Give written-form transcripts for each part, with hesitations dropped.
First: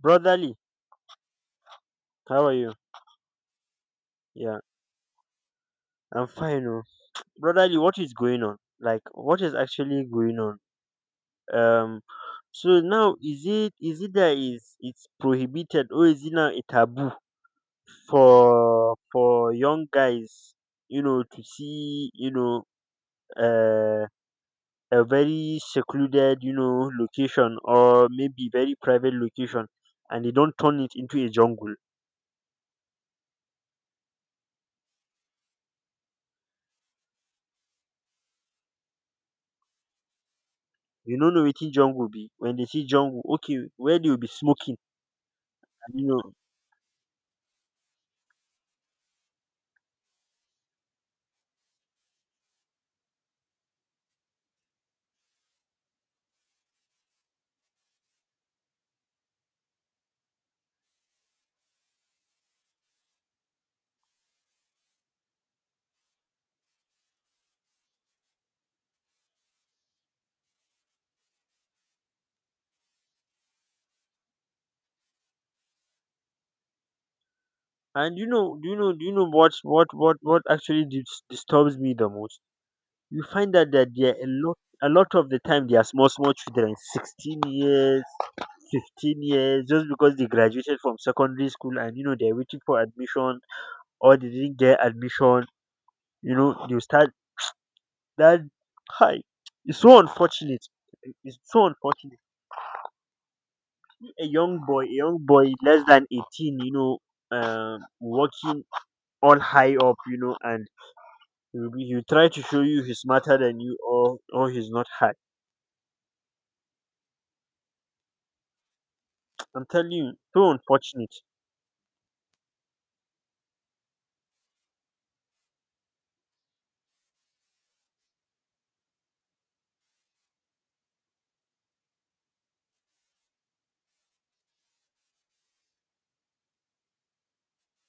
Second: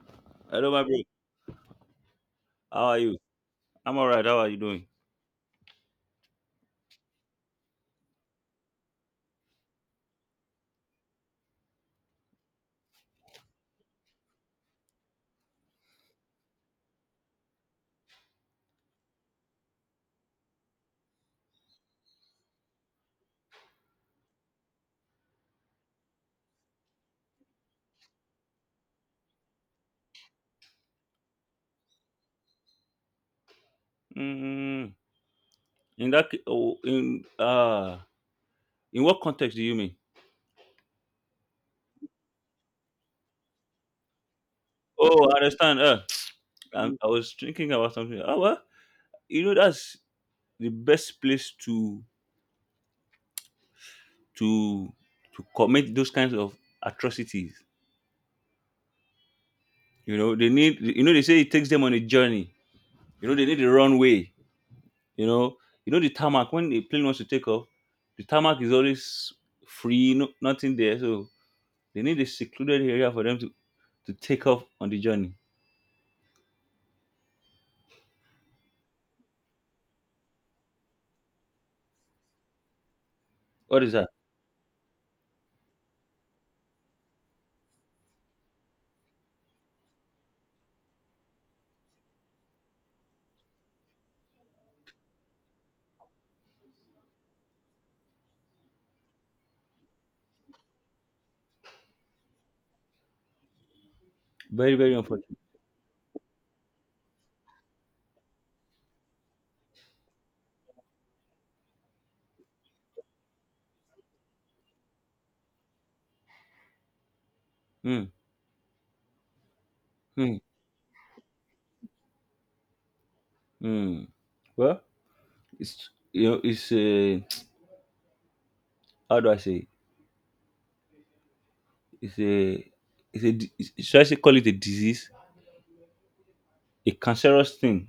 Brotherly, Hello, my bro. how are you? How are you? I'm all right. How are you Yeah, doing? I'm fine. Oh. Brotherly, what is going on? Like, what is actually going on? Um, so now is it that is it's prohibited or is it now a taboo for young guys, to see, uh, a very secluded, location or maybe very private location, and they don't turn it into a jungle. Mm, in that, ca- oh, in what context do you mean? You don't know what jungle be when they see jungle. Okay, where they will be smoking, Oh, I understand. And, I was thinking about something. Oh well, you know that's the best place to to commit those kinds of atrocities. You know they need. You know they say it takes them on a journey. You know they need a runway. You know you know the tarmac when the plane wants to take off, the tarmac is always free. No, nothing there. So they need a secluded area for them to take off on the journey. And you know, do you know, do you know what actually disturbs me the most? You find out What that is that? there are a lot of the time they are small small children, 16 years, 15 years, just because they graduated from secondary school and you know they're waiting for admission or they didn't get admission. You know they start that high. It's so unfortunate. It's so unfortunate. A young Very, boy, very unfortunate. Less than 18, working all high up, and he'll try to show you he's smarter than you, or he's not hard. Mm, I'm telling you, mm, so unfortunate. mm. Well, it's a, how do I say? It's a, should I say, call it a disease? A cancerous thing.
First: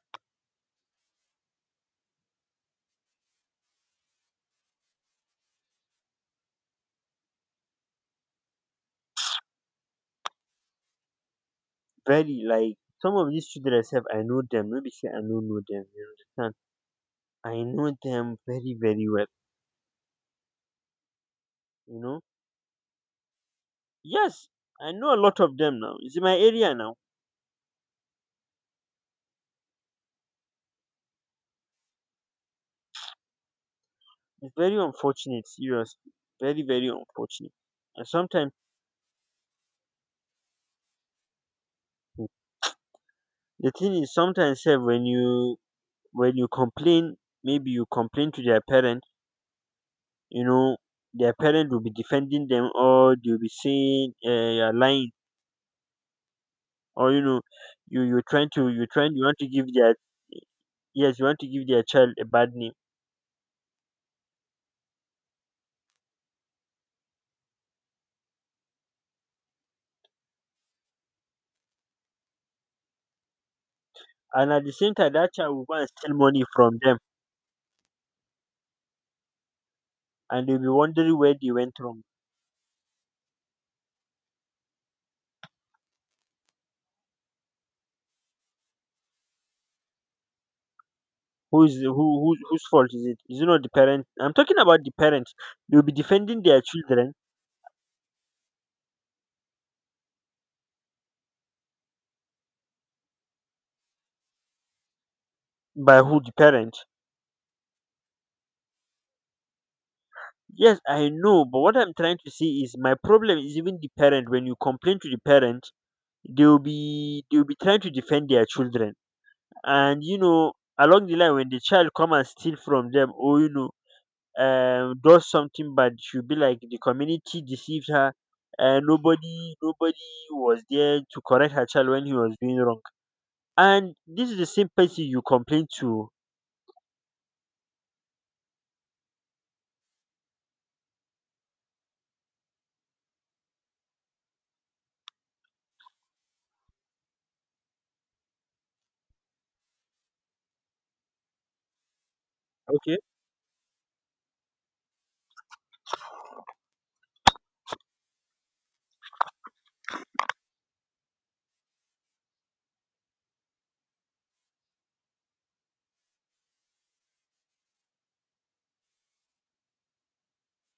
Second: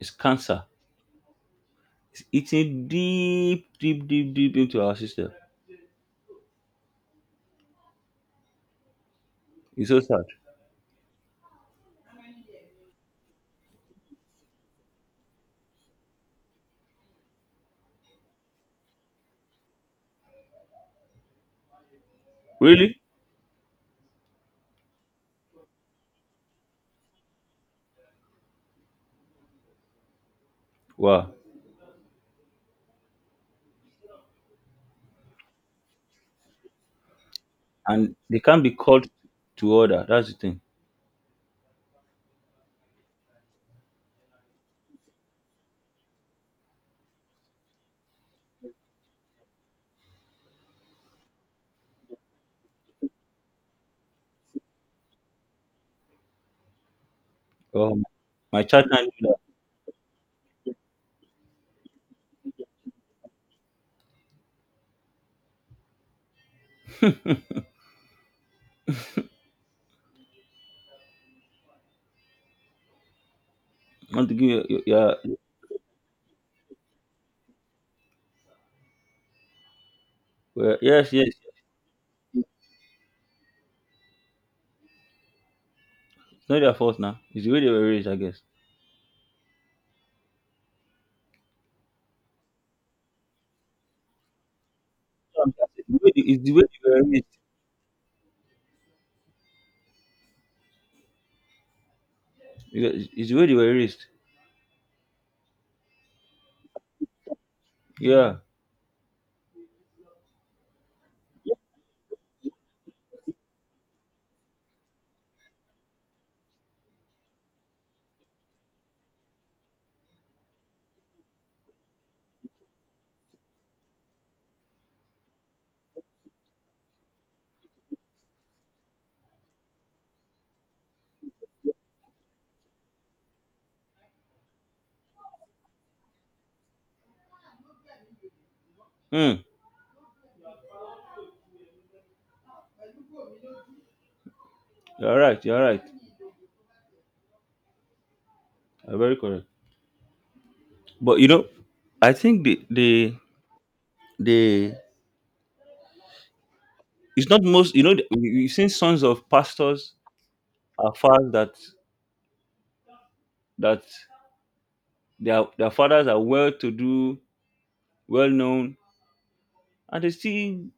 It's cancer. It's eating deep, deep, deep, deep into our system. It's so sad. Very like some of these children myself, I know them. Maybe say I don't know them. You understand? I know them very, very well. You know? Really? Yes, I know a lot of them now. It's in my area now. Wow. It's very unfortunate, seriously. Very, very unfortunate. And And they sometimes can't be called to order. That's the thing. the thing is sometimes sef, when you complain, maybe you complain to their parent, you know, their parents will be defending them, or they'll be saying, you're lying, or you know Oh, my my child you're can't trying, you do want to give their yes you want to give their child a bad name, that. Want to give and you, at the same time that child will go and steal money from them, and they'll be yes, wondering yes. where they went wrong. It's not their fault now. It's the way they were raised, I guess. Who's who, who whose fault is it? Is it not the parent? I'm talking about the parent. What I'm trying to They'll say. be defending It's the way their they were children. raised. Yeah, it's the way they were raised. By who? The parent. Yeah. Yes, I know, but what I'm trying to say is my problem is even the parent, when you complain to the parent, they'll be trying to defend their children, and you know, along the line, when the child come and steal from them, or you know, does something bad, she'll be like the community deceived her and nobody was there to correct her child when he was doing wrong, and this is the same person you complain to. Hmm. You're right. You're right. You're very correct. But you know, I think the Okay, the the it's not most. You know, we've seen sons of pastors are fathers that their fathers are well-to-do, well-known, and they still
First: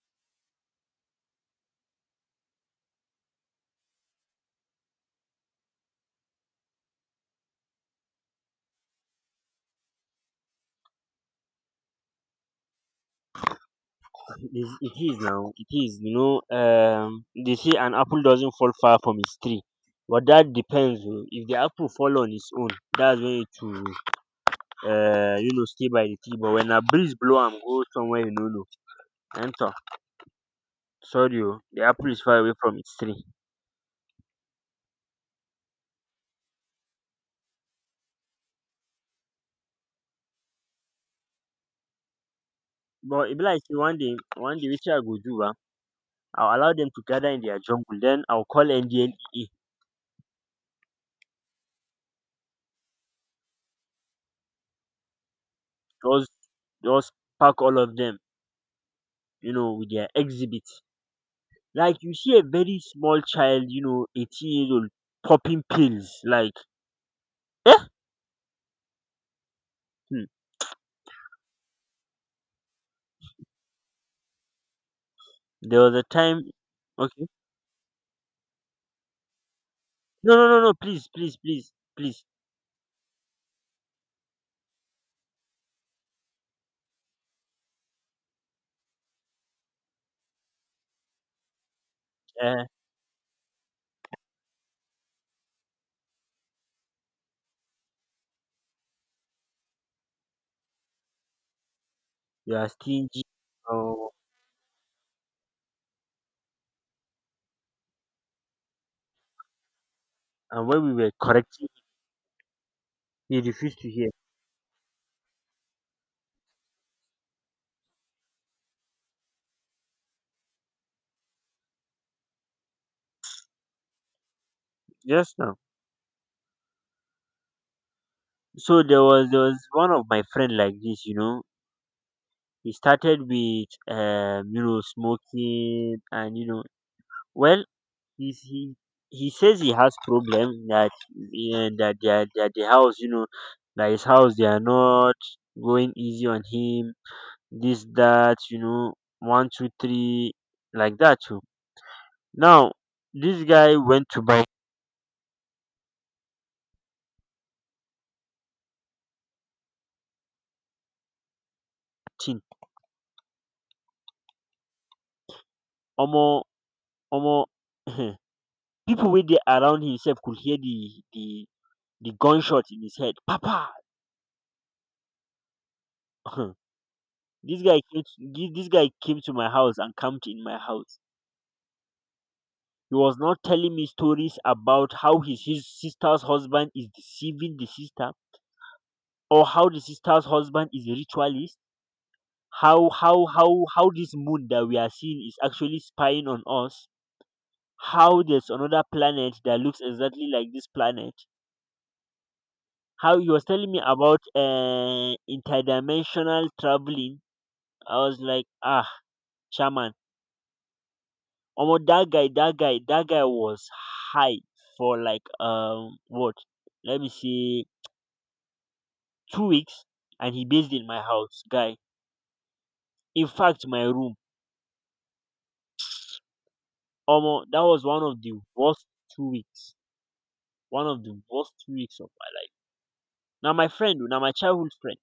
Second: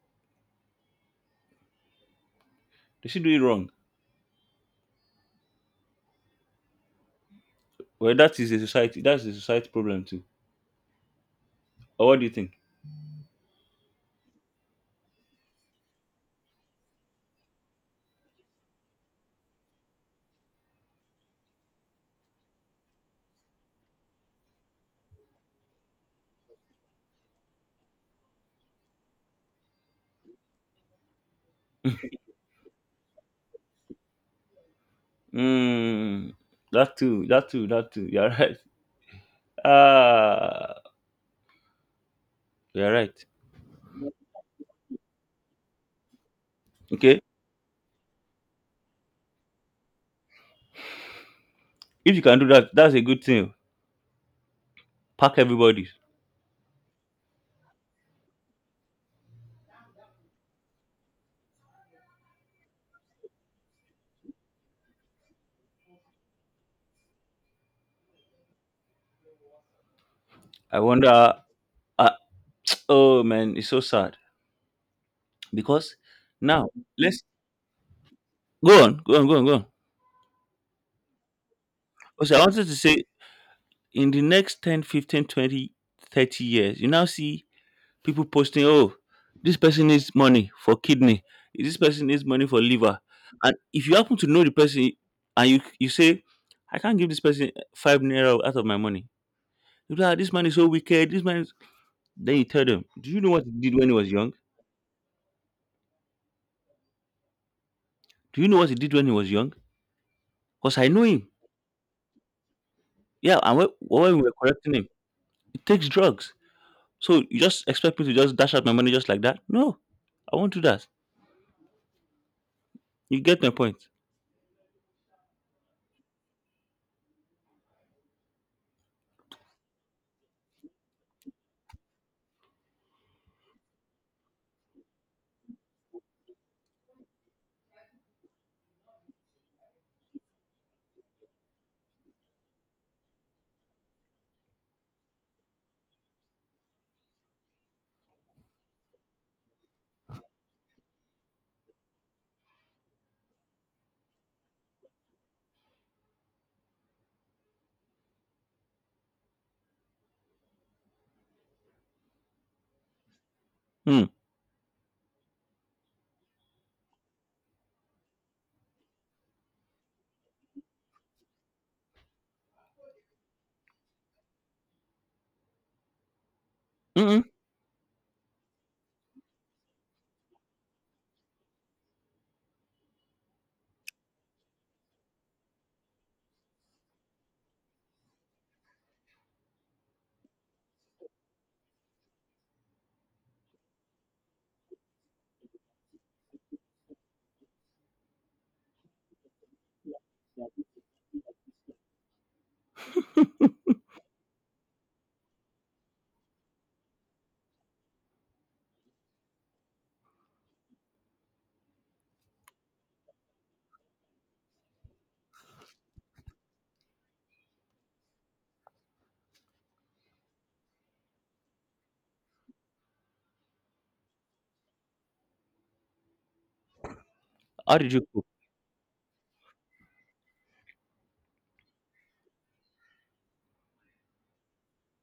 they still do it wrong. Well, that is a society. That's a society problem too. Or what do you think? It is now it is you know they say an apple doesn't fall far from its tree, but that depends. Oh. If the apple fall on its own, that's when it will stay by the tree, but when a breeze blow am go somewhere you no know, den sorry o, the apple is far away from its tree. Hmm. That too. That too. That too. You're right. Ah. You're right. But e be like sey one day wetin I go do ba, I will allow them to Okay. gather in their jungle. Then I will call NDLEA. If you can do that, that's a good thing. Pack everybody. just just pack all of them, you know, with their exhibits. Like you see a very small child, you know, 18 years old popping pills like um I wonder. Uh, oh man, it's so sad there was because a time. now let's Okay, go on, go on, go on, go on. no no no no, please please please please. Also, I wanted to say in the next 10, 15, 20, 30 years, you now see people posting, oh, this person needs money for kidney, this person needs money for um liver. And if you happen to know the person and you say, I can't give this person 5 naira out of my money, you'll be like, "Ah, this man is so wicked, this man is. Then you you tell are them, do you stingy. know what he did when he Oh. was young? Do you know what he did when he was young? And Because when I we know were him. correcting him, Yeah, he and when, refused to hear. when we were correcting him, he takes drugs. So you just expect me to just dash out my money just like that? No, I won't do that. You get my point. Just now. So there was one of my friend like this, you know. He started with smoking, and you know, well, he's he he says he has problem, that, and that the house, you know, that his house they are not going easy on him, this, that, you know, one, two, three, like that too. Now this guy went to buy tin. Hmm. Omo. Omo. People wey dey around himself could hear the gunshot in his head. Papa. Mm-mm. This guy came to my house and camped in my house. He was not telling me stories about how his sister's husband is deceiving the sister, or how the sister's husband is a ritualist, how this moon that we are seeing is actually spying on us, how there's another planet that looks exactly like this planet, how he was telling me about interdimensional travelling. I was like, ah, chairman. Oh, that guy, that guy, that guy was high for like what? Let me see, 2 weeks, and he based in my house, guy. In fact, my room. Omo, that How was did you one of cope? the worst 2 weeks. One of the worst 2 weeks of my life. Now my friend, now my childhood friend.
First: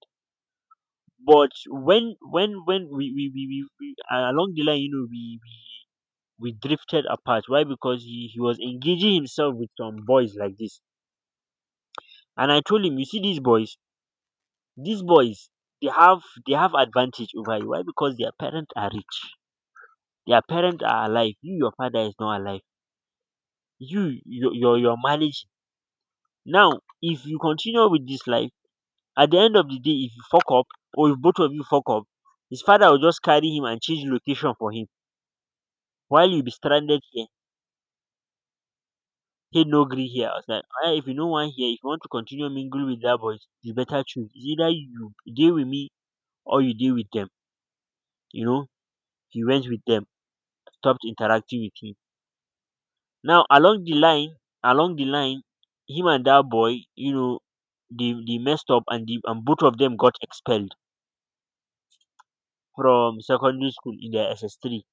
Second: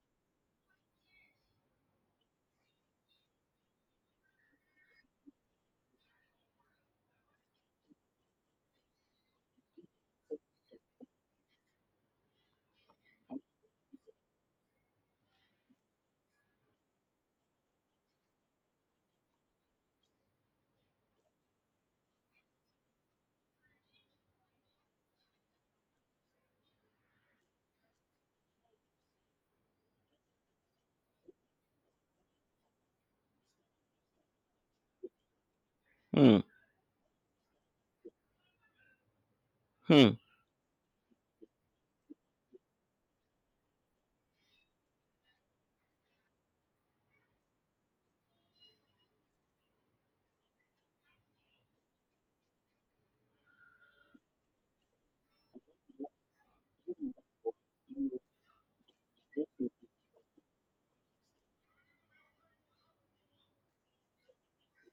But when we along the line, you know, we drifted apart. Why? Because he was engaging himself with some boys like this. And I told him, you see these boys, These boys they have they have advantage over you. Why? Because their parents are rich. Their parents are alive. You, your father is not alive. You, your marriage. Now, if you continue with this life, at the end of the day, if you fuck up, or if both of you fuck up, his father will just carry him and change location for him. While Hmm. you be stranded here, he no gree Hmm. here. I was like, "Ah, if you no want here, if you want to continue mingle with that boys, you better choose. It's either you deal with me or you deal with them." You know, he went with them, stopped interacting with him. Now along the line, along the line, him and that boy, you know, they messed up, and the and both of them got expelled from secondary school in their SS three.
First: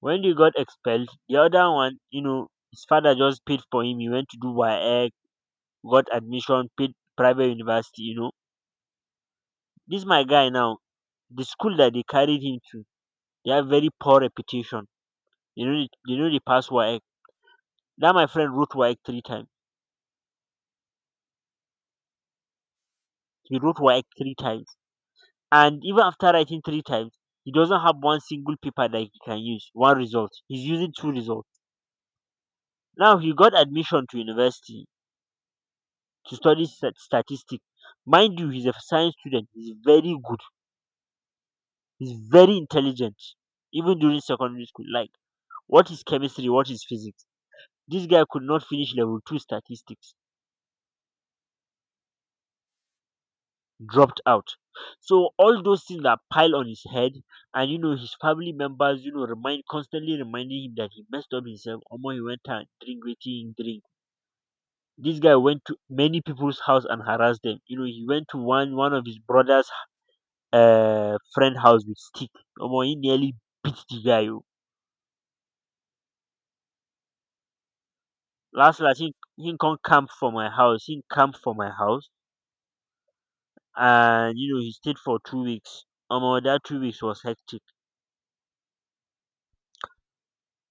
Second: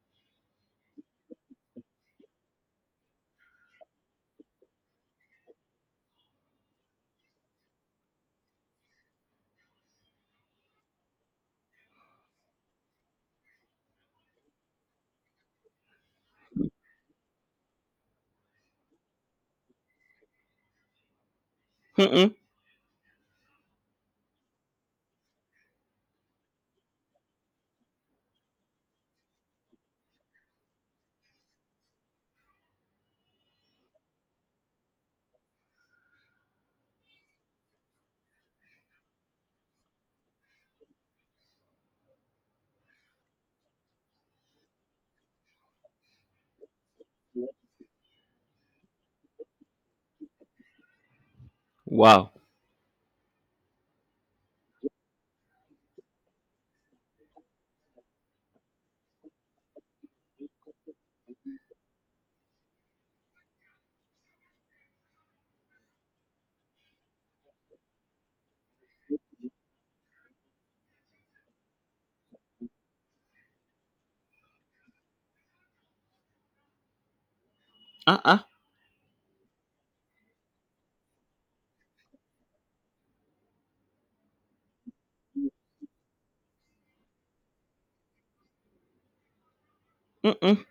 When they got expelled, the other one, you know, his father just paid for him. He went to do WAEC, got admission, paid private university, you know. This my guy now, the school that they carried him to, they have very poor reputation. You know they pass WAEC. That my friend wrote WAEC three times. Mm-mm. He wrote WAEC three times. And even after writing three times, he doesn't have one single paper that he can use, one result. He's using two results. Now he got admission to university to study statistics. Mind you, he's a science student. He's very good. He's very intelligent. Even during secondary school, like, what is chemistry, what is physics? This guy could not finish level two statistics. Wow. Dropped out. So all those things that pile on his head, and you know, his family members, you know, remind constantly reminding him that he messed up himself. Omo, he went and drink wetin he drink. This guy went to many people's house and harassed them. You know, he went to one of his brother's friend house with stick. Omo, he nearly beat the guy. Oh. Uh-uh. Last last, he come camp for my house. He camp for my house, and you know he stayed for 2 weeks. Omo, that 2 weeks was hectic. Mm-mm.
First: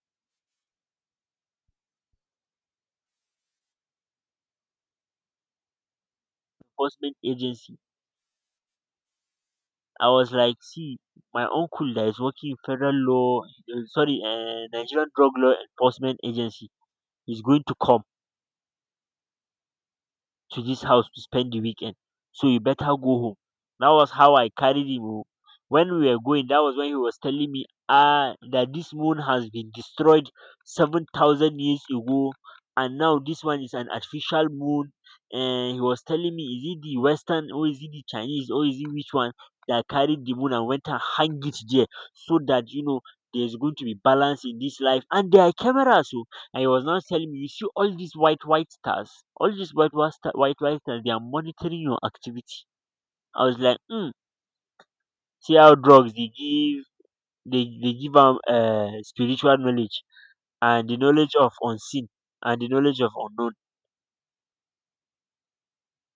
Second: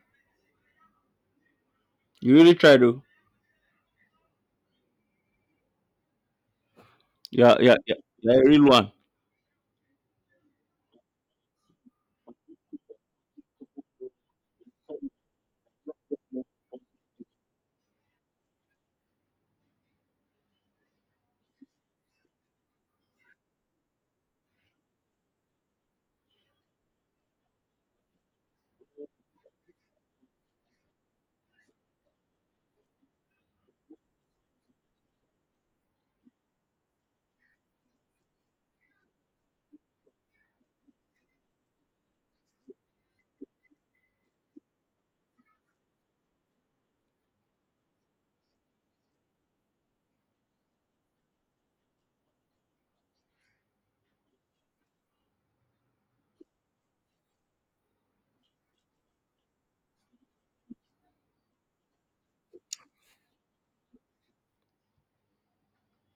You really tried though. Enforcement Yeah, yeah, agency. yeah. Yeah, a real one. I was like, see, my uncle that is working in federal law, sorry, Nigerian Drug Law Enforcement Agency is going to come to this house to spend the weekend. So you better go home. That was how I carried him. O. When we were going, that was when he was telling me, ah, that this moon has been destroyed 7,000 years ago, and now this one is an artificial moon. And he was telling me, is it the Western, or is it the Chinese, or is it which one that carried the moon and went and hang it there, so that you know, there's going to be balance in this life, and there are cameras. So. And he was not telling me, you see all these white, white stars, all these white, white, star, white, white stars, they are monitoring your activity. I was like, hmm, see how drugs, they give them spiritual knowledge, and the knowledge of unseen, and the knowledge of unknown.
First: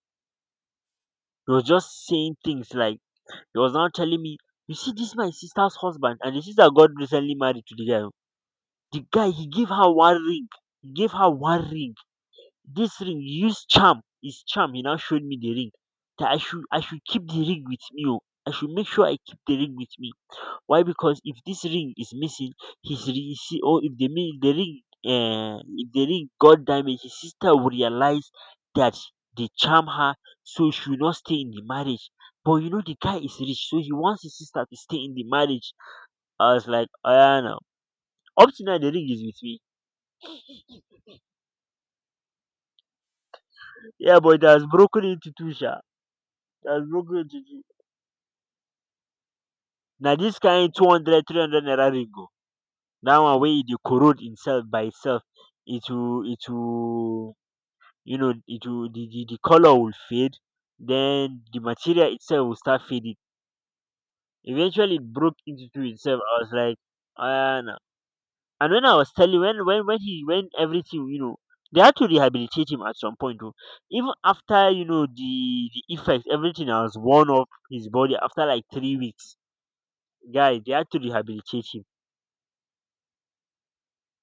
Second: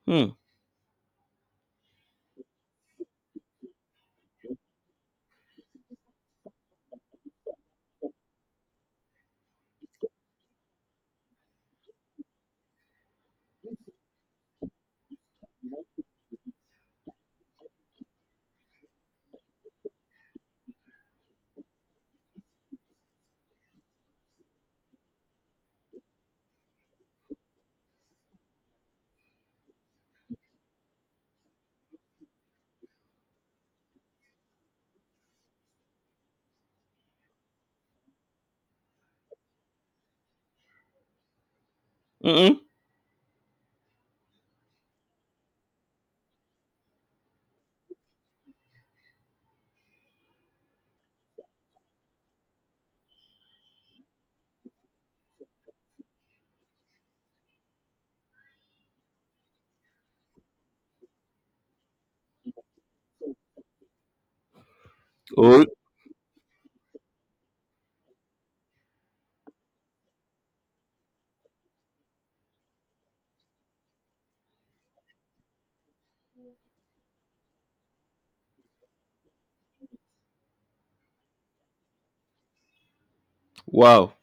Hmm. He was just saying things like, he was now telling me, you see, this my sister's husband, and the sister got recently married to the guy. The guy, he gave her one ring. He gave her one ring. "This ring you use charm is charm." He now showed me the ring. That I should keep the ring with me. Oh. I should make sure I keep the ring with me. Why? Because if this ring is missing, see, or if the the ring, if the ring got damaged, his sister will realize that they charm her, so she will not stay in the marriage. But you know the guy is rich, so he wants his sister to stay in the marriage. I was like, oh yeah, no. Up to now the ring is with me. Mm-mm. Yeah, but it has broken into two, sha. It has broken into two. Na dis kain two hundred three hundred naira ring o, dat one wey e dey corrode imself by itself, it will you know it will the colour will fade. Then the material itself will start fading. Eventually it broke Oh, into two itself. I was like ah no. And when I was telling when everything, you know, they had to rehabilitate him at some point. Oh. Even after you know the effects, everything has worn off his body after like 3 weeks, guy, they had to rehabilitate him. wow.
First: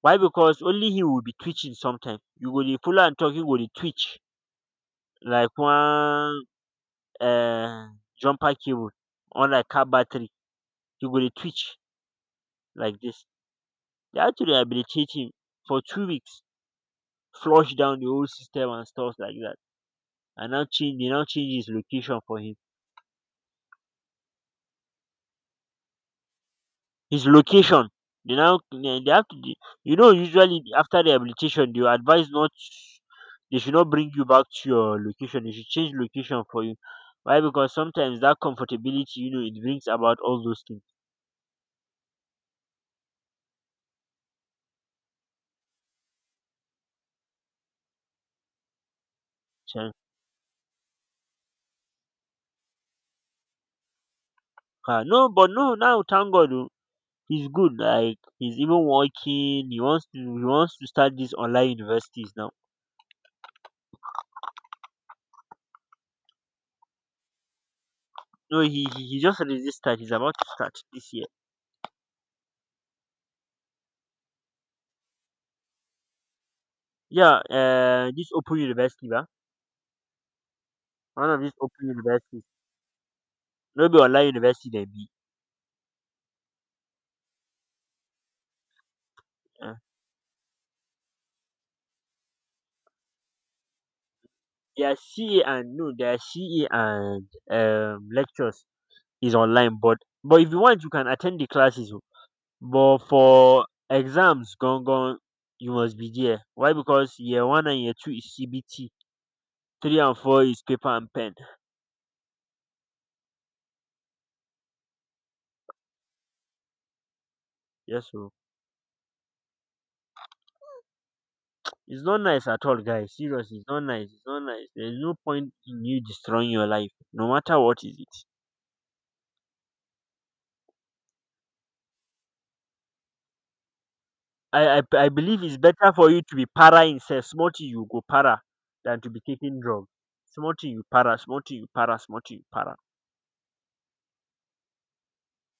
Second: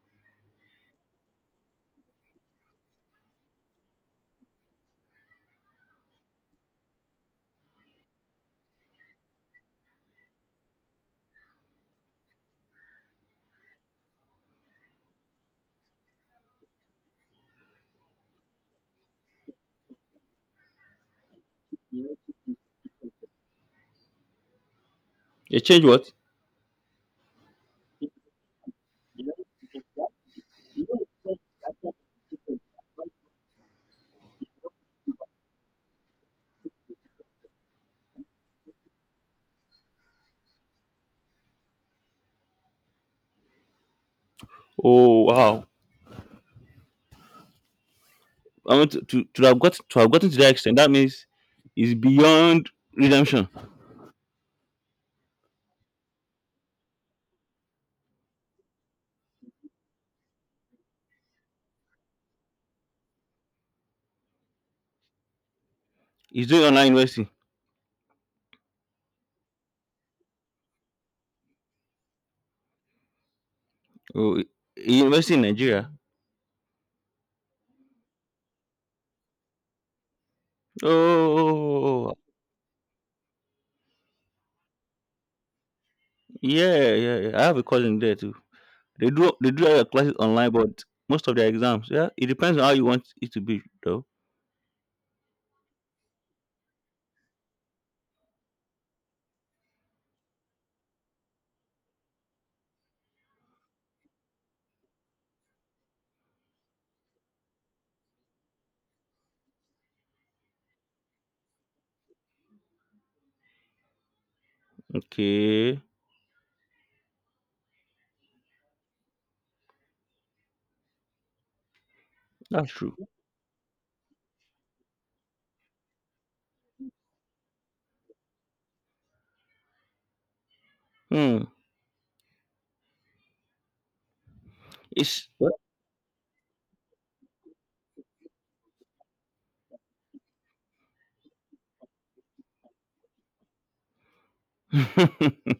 Why? Because only he will be twitching sometimes. You go dey follow am talk, him go dey twitch like one jumper cable or like car battery. He go dey twitch like this. They had to rehabilitate him for 2 weeks, flush down the whole system and stuff like that. And now change, they now change his location for him. You change what? His location. They now they have to de- you know usually after rehabilitation they will advise not they should not bring you back to your location. They should change location for you. Why? Because sometimes that comfortability, you know, it brings about all those things. Oh, wow. I want to have got So, to have gotten to that extent. That means it's beyond redemption. ah, no, but no, now thank God oh, he's good. Like he's even working. He wants to start these online universities now. He's doing online university. No, he just registered. He's about to start this year. Oh, university in Nigeria. Yeah, this open university, ba? One of these open Oh, universities. No be online university dem be. yeah, yeah, yeah. I have a cousin there too. They do um their classes online, but most of their exams. Yeah, it depends on how you want it to be, though. Their CA and no their CA and lectures is online but if you want you can attend the classes o. But for exams gan gan you must be there. Why? Because year one and year two is CBT, three and four is paper and pen. Okay, Yes o. It's not nice at that's all true. guys, seriously it's not nice, it's not nice. There is no point in you destroying your life no matter what is it. Hmm. I It's believe it's better for you to be para instead. Small thing you go para than to be taking drug. Small thing you para, small thing you para, small thing you para. you're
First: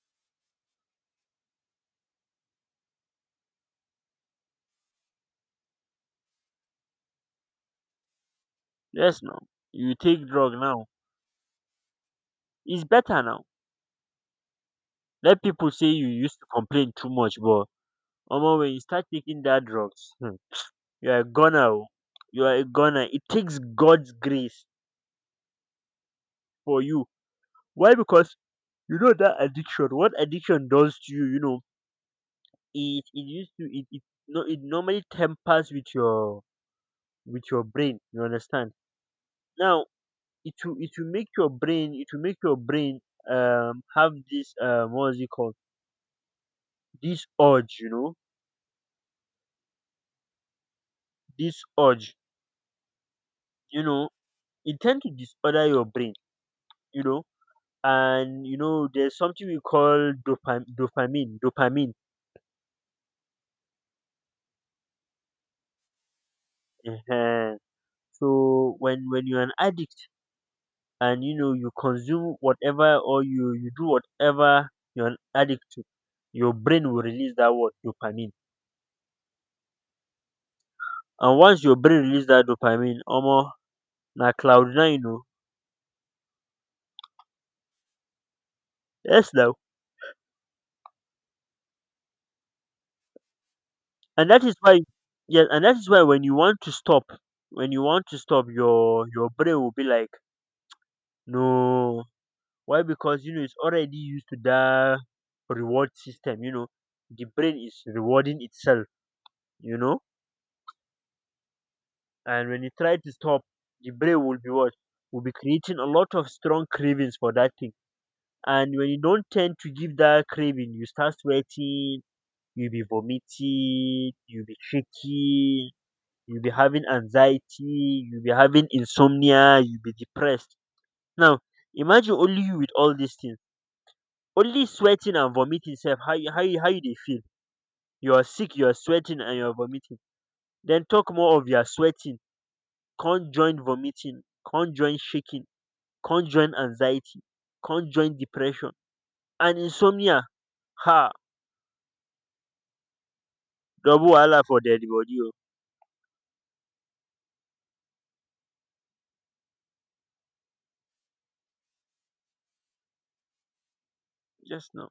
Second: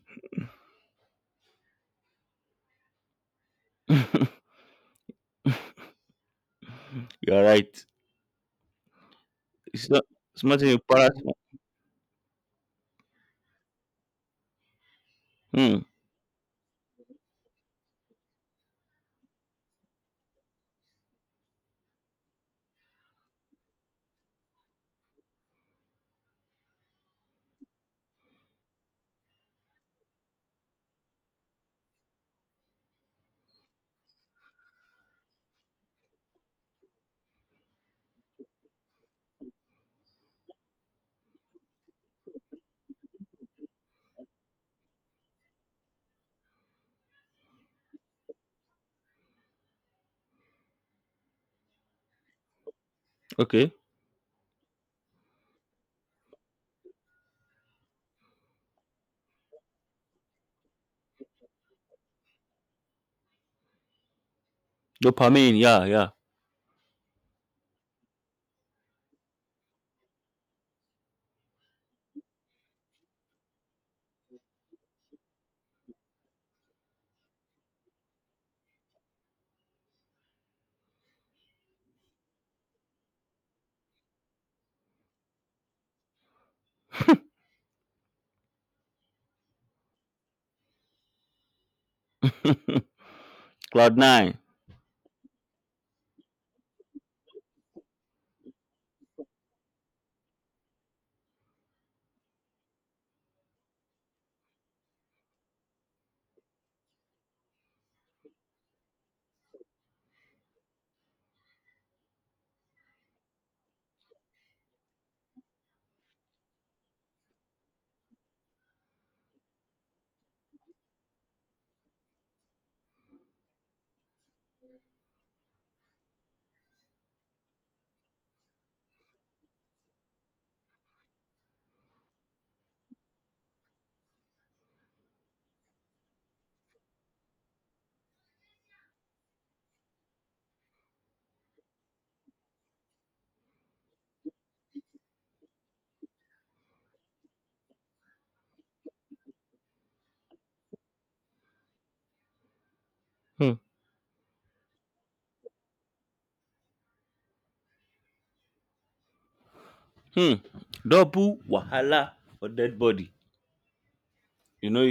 right. Yes, no. It's You not take it's drug not in your now. paradigm. It's better now. Let people Hmm. say you used to complain too much, but omo, when you start taking that drugs, hmm, you are a goner. Oh. You are a goner. It takes God's grace for you. Why? Because you know that addiction. What addiction does to you, you know, it no it normally tempers with your brain, you understand, now it will make your brain, have this what is it called, this urge, you know, this urge, Okay. you know, it tend to disorder your brain, you know. And you know there's something we call dopamine. Dopamine. Yeah, yeah. uh so when you're an addict and you know you consume whatever or you do whatever you're an addict to, your brain will release that word dopamine. And once your brain release that dopamine, omo, na cloud nine oh. Yes now. Cloud And nine. that is why, yes, and that is why when you want to stop, your brain will be like, no. Why? Because you know it's already used to that reward system, you know. The brain is rewarding itself, you know? And when you try to stop, the brain will be what? Will be creating a lot of strong cravings for that thing. And when you don't tend to give that craving, you start sweating, you'll be vomiting, you'll be shaky, you'll be having anxiety, you'll be having insomnia, you'll be depressed. Now, imagine only you with all these things, only sweating and vomiting self. How you how you dey feel? You are sick, you are sweating and you are vomiting. Then talk more of your sweating, can't join vomiting, can't join shaking, can't join anxiety, can't join depression and insomnia. Ha, Hmm. double wahala for dead body. Oh. Hmm. Double wahala for dead body. You Yes know, now.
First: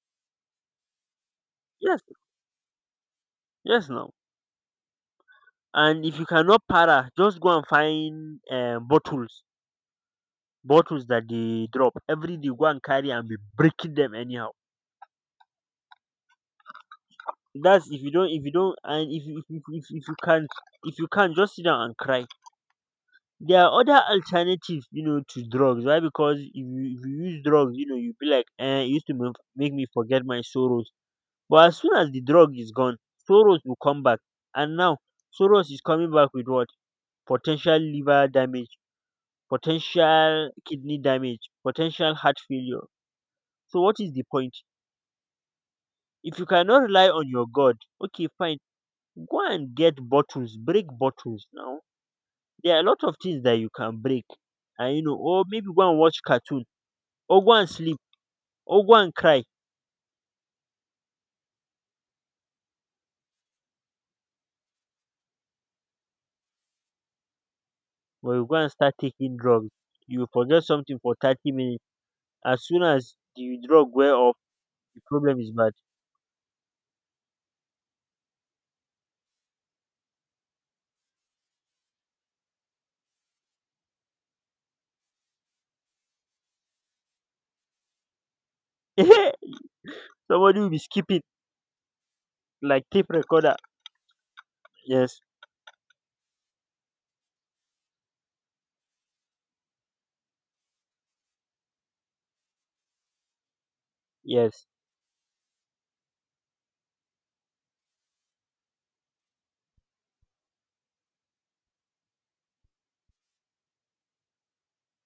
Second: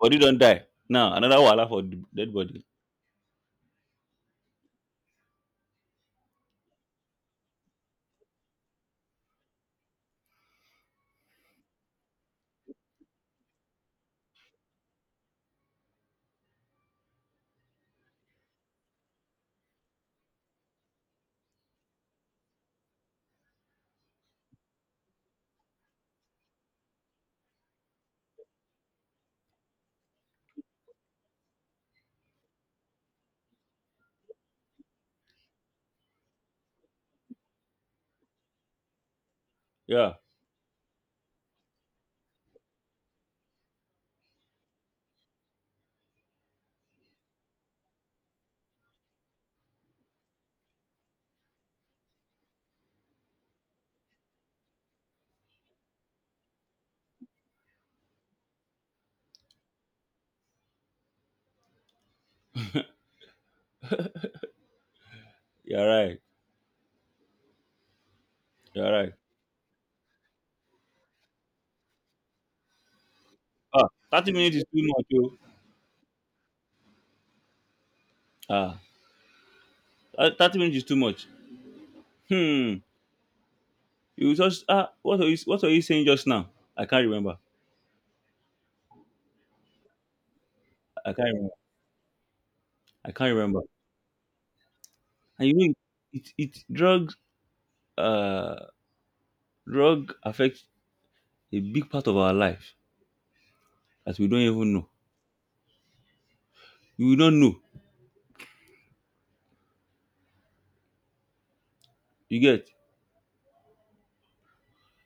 body don't die now, another wahala for the Yes, dead body. yes now. And if you cannot para, just go and find bottles, that they drop every day, go and carry and be breaking them anyhow. That's if you don't, and if if you can't, just sit down and cry. There are other alternatives you know to drugs. Why? Because if you use drugs, you know you be like eh, it used to make me forget my sorrows. But as soon as the drug is gone, sorrows will come back. And now sorrows is coming back with what? Potential liver damage, Yeah, potential kidney damage, potential heart failure. So what is the point? If you cannot rely on your God, okay, fine. Go and get bottles, break bottles. Now there are a lot of things that you can break, and, you know, or maybe go and watch cartoon, or go and sleep, or go and cry. you're right. But you go and You're start right. taking drugs, you forget something for 30 minutes. As soon as the Ah, drug wear thirty off, minutes is too the much, o. problem is bad. Ah, 30 minutes is too much. Hmm. You just, ah, what are you saying just now? I can't remember. Somebody will be I skipping can't remember. like tape I can't recorder. remember. Yes, And you know, it drugs uh drug affects a big part of our life that we don't yes, even know. You will not know. You get.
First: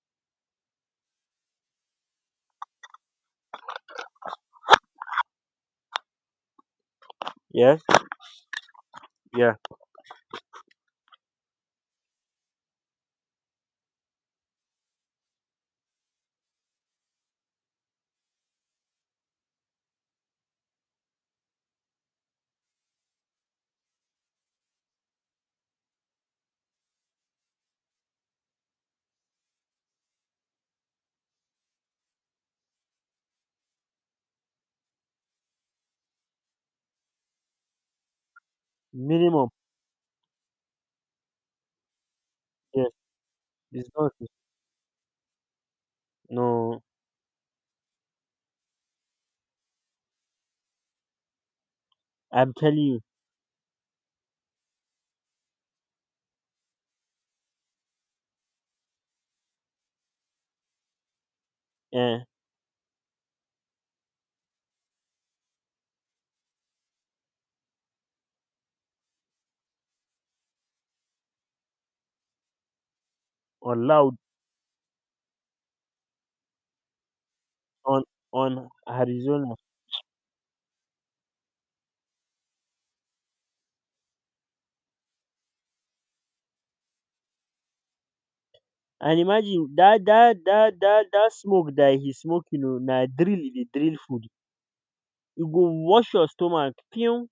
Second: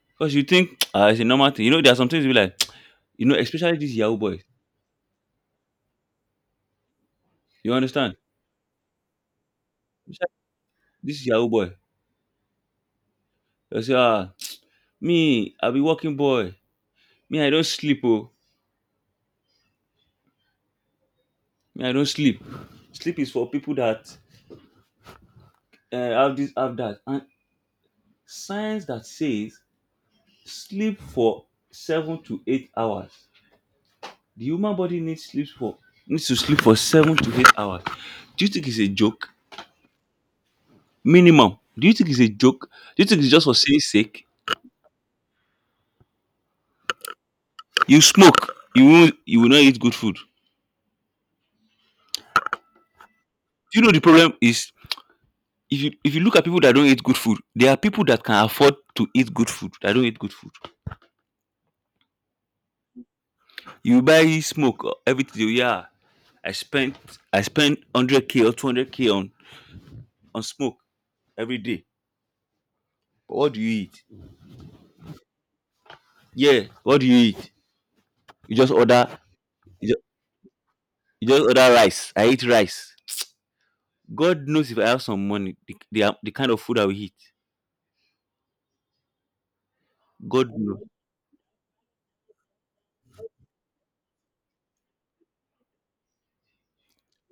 Because you think, ah, it's a normal thing. You know, there are some things you be like. You know, especially this Yahoo boy. You yes, understand? yeah. Especially this Yahoo boy. You say, ah, me, I be working boy. Me, I don't sleep, oh. Me, I don't sleep. Sleep is for people that have this, have that. And science that says sleep for 7 to 8 hours. The human body needs to sleep for 7 to 8 hours. Do you think it's a joke? Minimum. Minimum. Do you think it's a joke? Yes, Do you think it's just for saying it's not. sake? No, You smoke. You will not eat good food. Do I'm telling you, you know the problem is. If you look at people that don't eat good food, there are people that can afford to eat good food that don't eat good food. eh, You buy smoke, everything. Yeah, I spent I spend 100K or 200K on smoke every day. But what do you on eat? loud, Yeah, what do you eat? on You just order Arizona. you just, you just order rice. I eat rice. God knows if I have some money, the kind of food I will eat. And imagine that that God knows. that that that smoke that he smoke, you know, na drill, the drill food. You go wash your stomach, pew,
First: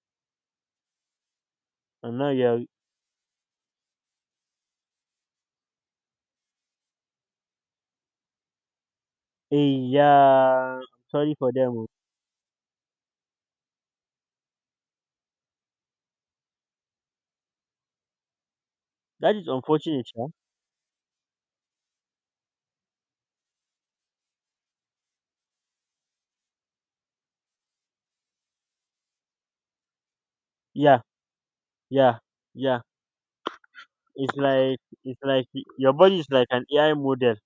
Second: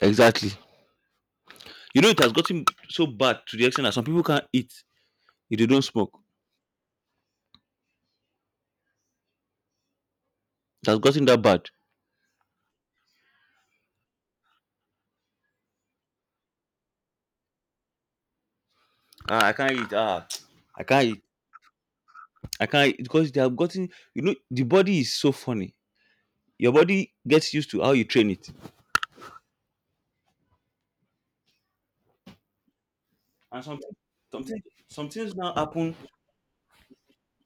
Exactly. You know, it and has now you're gotten so bad to the extent that some people can't eat if they don't smoke. eh, yeah. I'm It has gotten sorry that for bad. them. Oh. That Ah, is I can't eat. unfortunate, Ah, yeah. I can't eat. I can't eat because they have gotten. You know, the body is so funny. Your body gets used to how you train it. Yeah, yeah, yeah. And It's some things, like, some things now y- your happen. body is like an AI model.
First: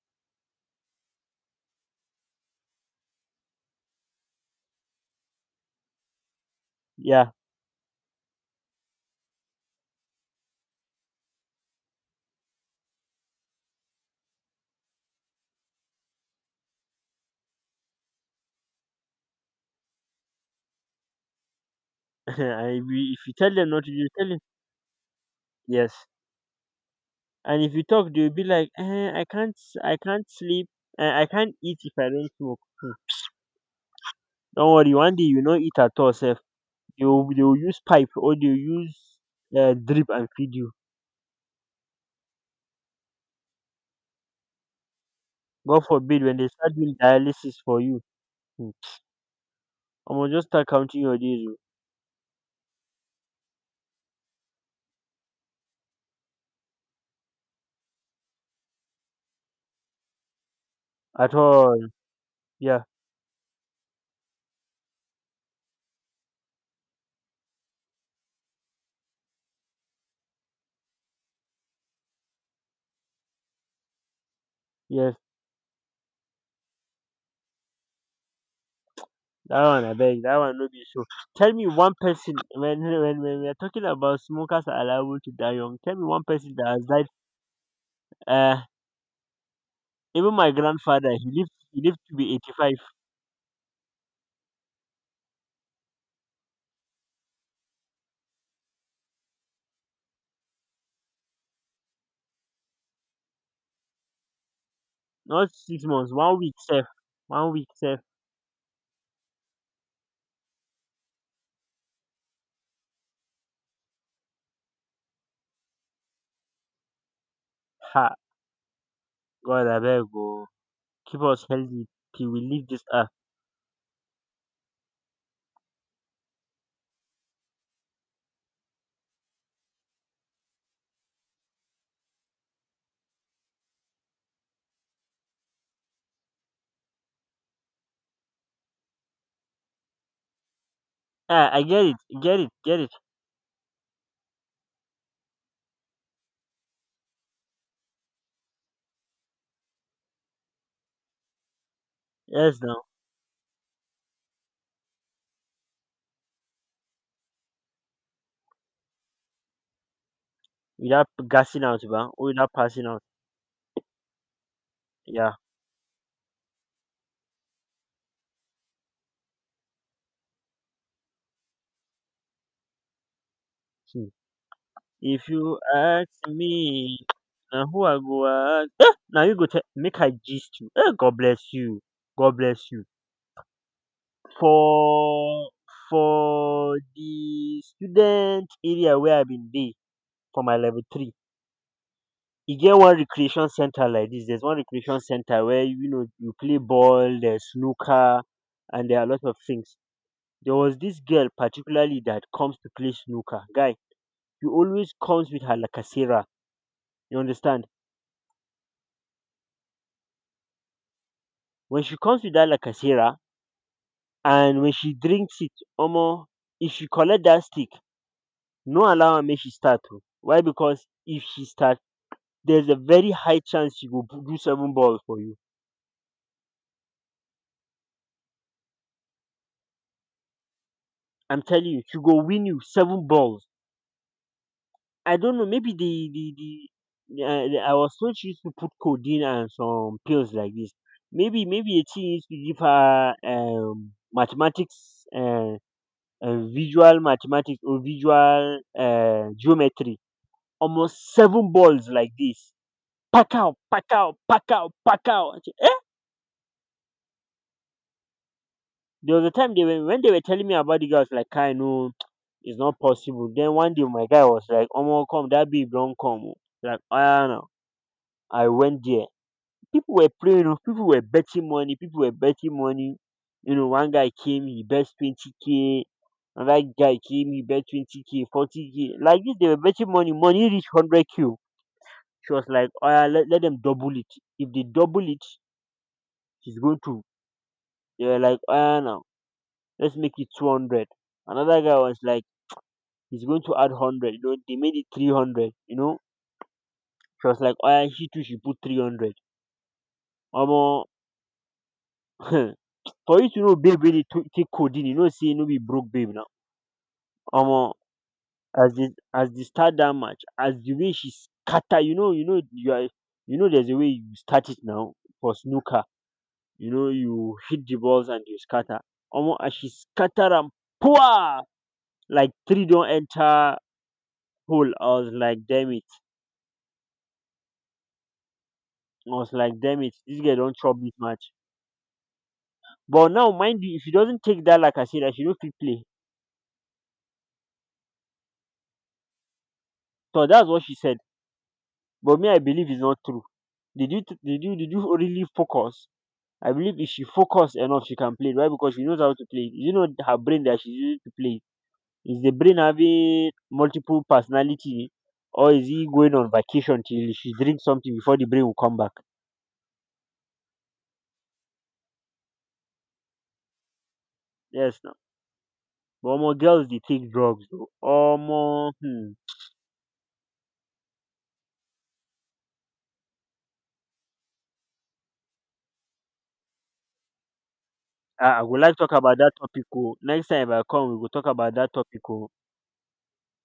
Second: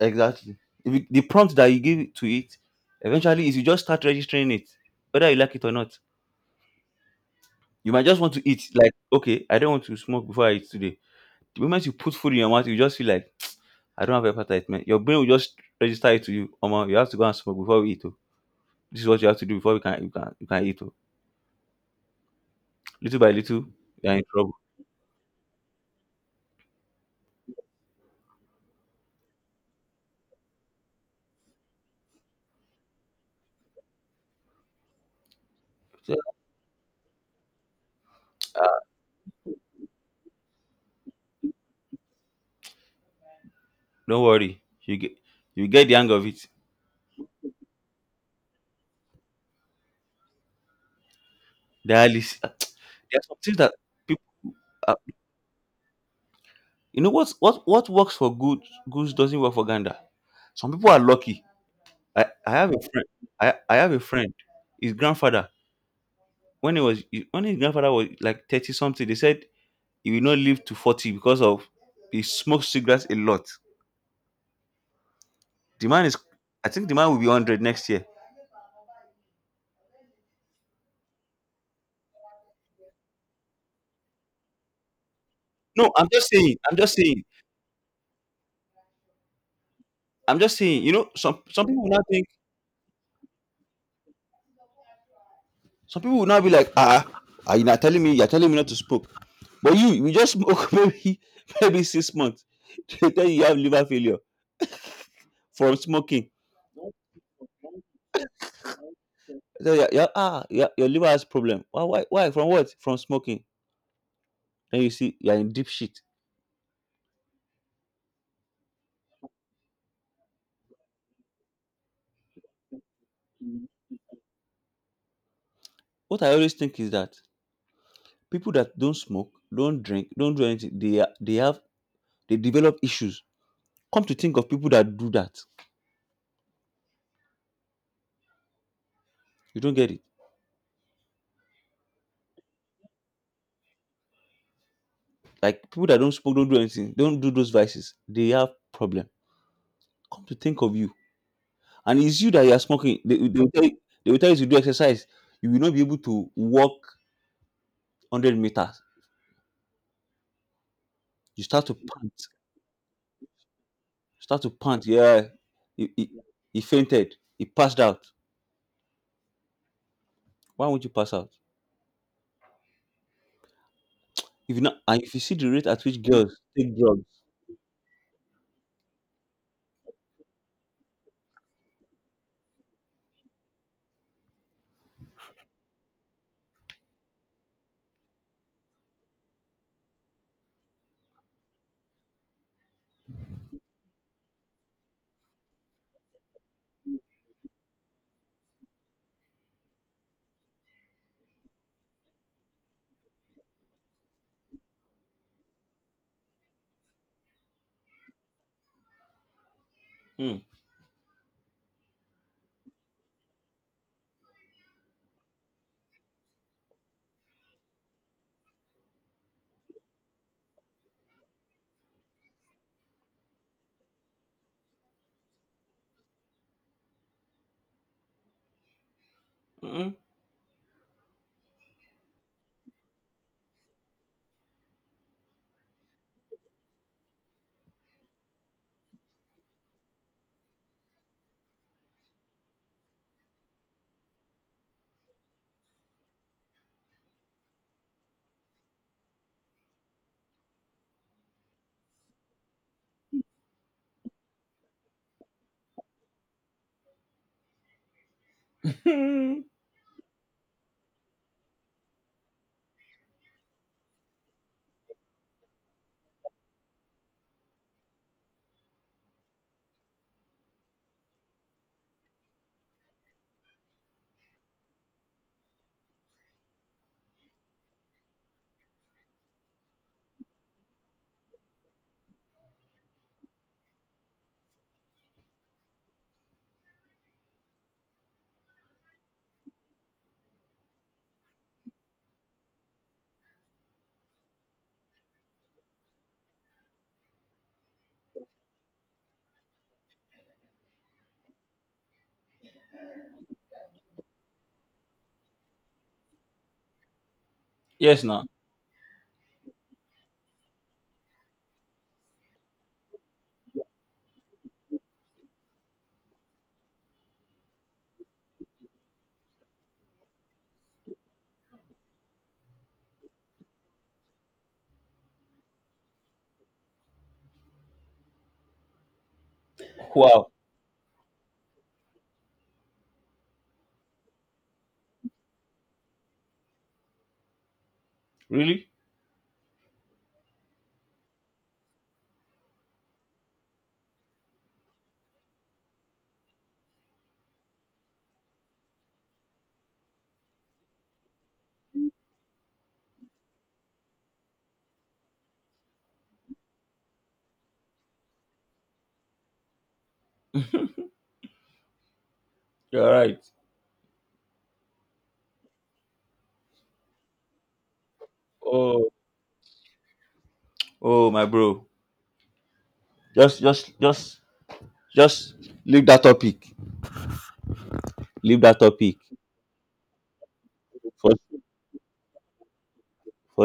Exactly. If you- The prompt that you give to it, eventually, is you just start registering it, whether you like it or not. Yeah. You might just want to eat. Like, okay, I don't want to smoke before I eat today. The moment you put food in your mouth, you just feel like I don't have appetite, man. Your brain will just register it to you. Oma, you have to go and smoke before we eat. Oh. This is what you have to do before we can you can you can eat. Oh." And Little if by you tell little, them not to, you you are in tell them trouble. yes. And if you talk they will be like eh, I can't sleep, eh, I can't eat if I don't smoke. Don't worry, one day you no eat at all So, sef. They will use pipe or they will "Ah, use drip and feed you. don't worry, you get you God get the hang forbid of when it." they start doing dialysis for you, hmm, omo just start counting your days o. Dialysis. There are some things that people, are, you know, what works for good goose doesn't work for gander. Some people are At lucky. all, I have a yeah, friend. I have a friend. His grandfather, when he was when his grandfather was like 30 something, they said he will not live to 40 because of he smokes cigarettes a lot. yes. The man is, I think the man will be 100 next year. That one I beg, that one no be so. Tell me one person when when we are talking about smokers are allowed to die young, No, tell me I'm one just person saying. that I'm has just died. saying. uh, Even I'm my just saying. You know, grandfather, he some lived, some people now to think. be 85. Some people will now be like, ah, are you not telling me? You're telling me not to smoke. But you just smoke maybe 6 months. They tell you have liver failure Not from 6 months, smoking. 1 week sef. 1 week sef. They tell you, "Yeah, yeah, ah, yeah, your liver has problem. Why, why? From what? From smoking. Then you see, you're in deep shit. Ha! God abeg o, keep us healthy till we leave this earth. What I always think is that people that don't smoke, don't drink, don't do anything, they are- they have they develop issues. Come to think of people that do that, you don't get it. Ah, I get it, Like people that don't smoke, don't do anything, don't do those vices, they have problem. Come to think of you, and it's you that you are Yes now. smoking. They will tell you, to do exercise. You will not be able to walk 100 meters. Without You gassing start to out ba pant. or without You passing out. start to pant. Yeah. Yeah. He, he, he fainted. He passed out. Why won't you pass out? Hmm. If you not, and if you If see the you rate at which ask girls take me, drugs. na who I go ask? Eh! Na you go tell, make I gist you. Eh! God bless you, God bless you. For the student area where I been dey, for my level three, e get one recreation center like this. There's one recreation center where you know you play ball, there's snooker, and there are a lot of things. There was this girl particularly that comes to play snooker. Guy, she always comes with her lacasera. You understand? Hmm. When she comes with that lacasera and when she drinks it, omo, if she collect that stick, no allow her make she start o. Why? Because if she start, there's a very high chance she go do seven balls for you. Mm-mm. I'm telling you, she go win you seven balls. I don't know, maybe the I I was told she used to put codeine and some pills like this. Maybe a teen used to give her mathematics, visual mathematics or visual geometry. Almost seven balls like this. Pack out, pack out, pack out, pack out. I said, eh? There was a Hmm. time they were when they were telling me about the girl, I was like, I know it's not possible. Then one day my guy was like, "Omo, come, that be, don't come. Oh." Like, I know. I went there, people were playing oh, people were betting money, You know, one guy came, he bet 20k, another guy came, he bet 20k, 40k. Like this, they were betting money. Money reached 100k. She was like, oh, yeah, let them double it. If they double it, he's going to. They were like, oh, yeah, now, let's make it 200. Another guy was like, he's going to add 100. You know, they made it 300. You know, she was like, oh, yeah, she too, she put 300. Almost. For you to know babe wey dey to- take codeine, you know sey no be broke babe na. Omo, Yes, now. as the start that match, as the way she scatter, you know, you are, you know, there's a way you start it now for snooker, you know you hit the balls and you scatter. Omo as she scatter am, poor, like three don enter hole. I was like damn it. I was like damn, dermit, dis Wow. girl don chop dis match. But now mind you, if she doesn't take that, like dat lacasade, she no fit play. Really? So that's what she said. But me, I believe it's not true. Did you really focus? I believe if she focus enough she can play it. Why? Because she knows how to play it. It know her brain that she's using to play. It is the brain having multiple personality, or is he going on vacation till she drink something before the brain will come back? You're right. Yes now. But omo, girls they take drugs o, omo, Oh, hmm. oh, my bro. Just, just, just, just leave that topic. Ah, Leave I that would like to talk topic about that topic oh, next time if I come we will for, talk about that topic oh.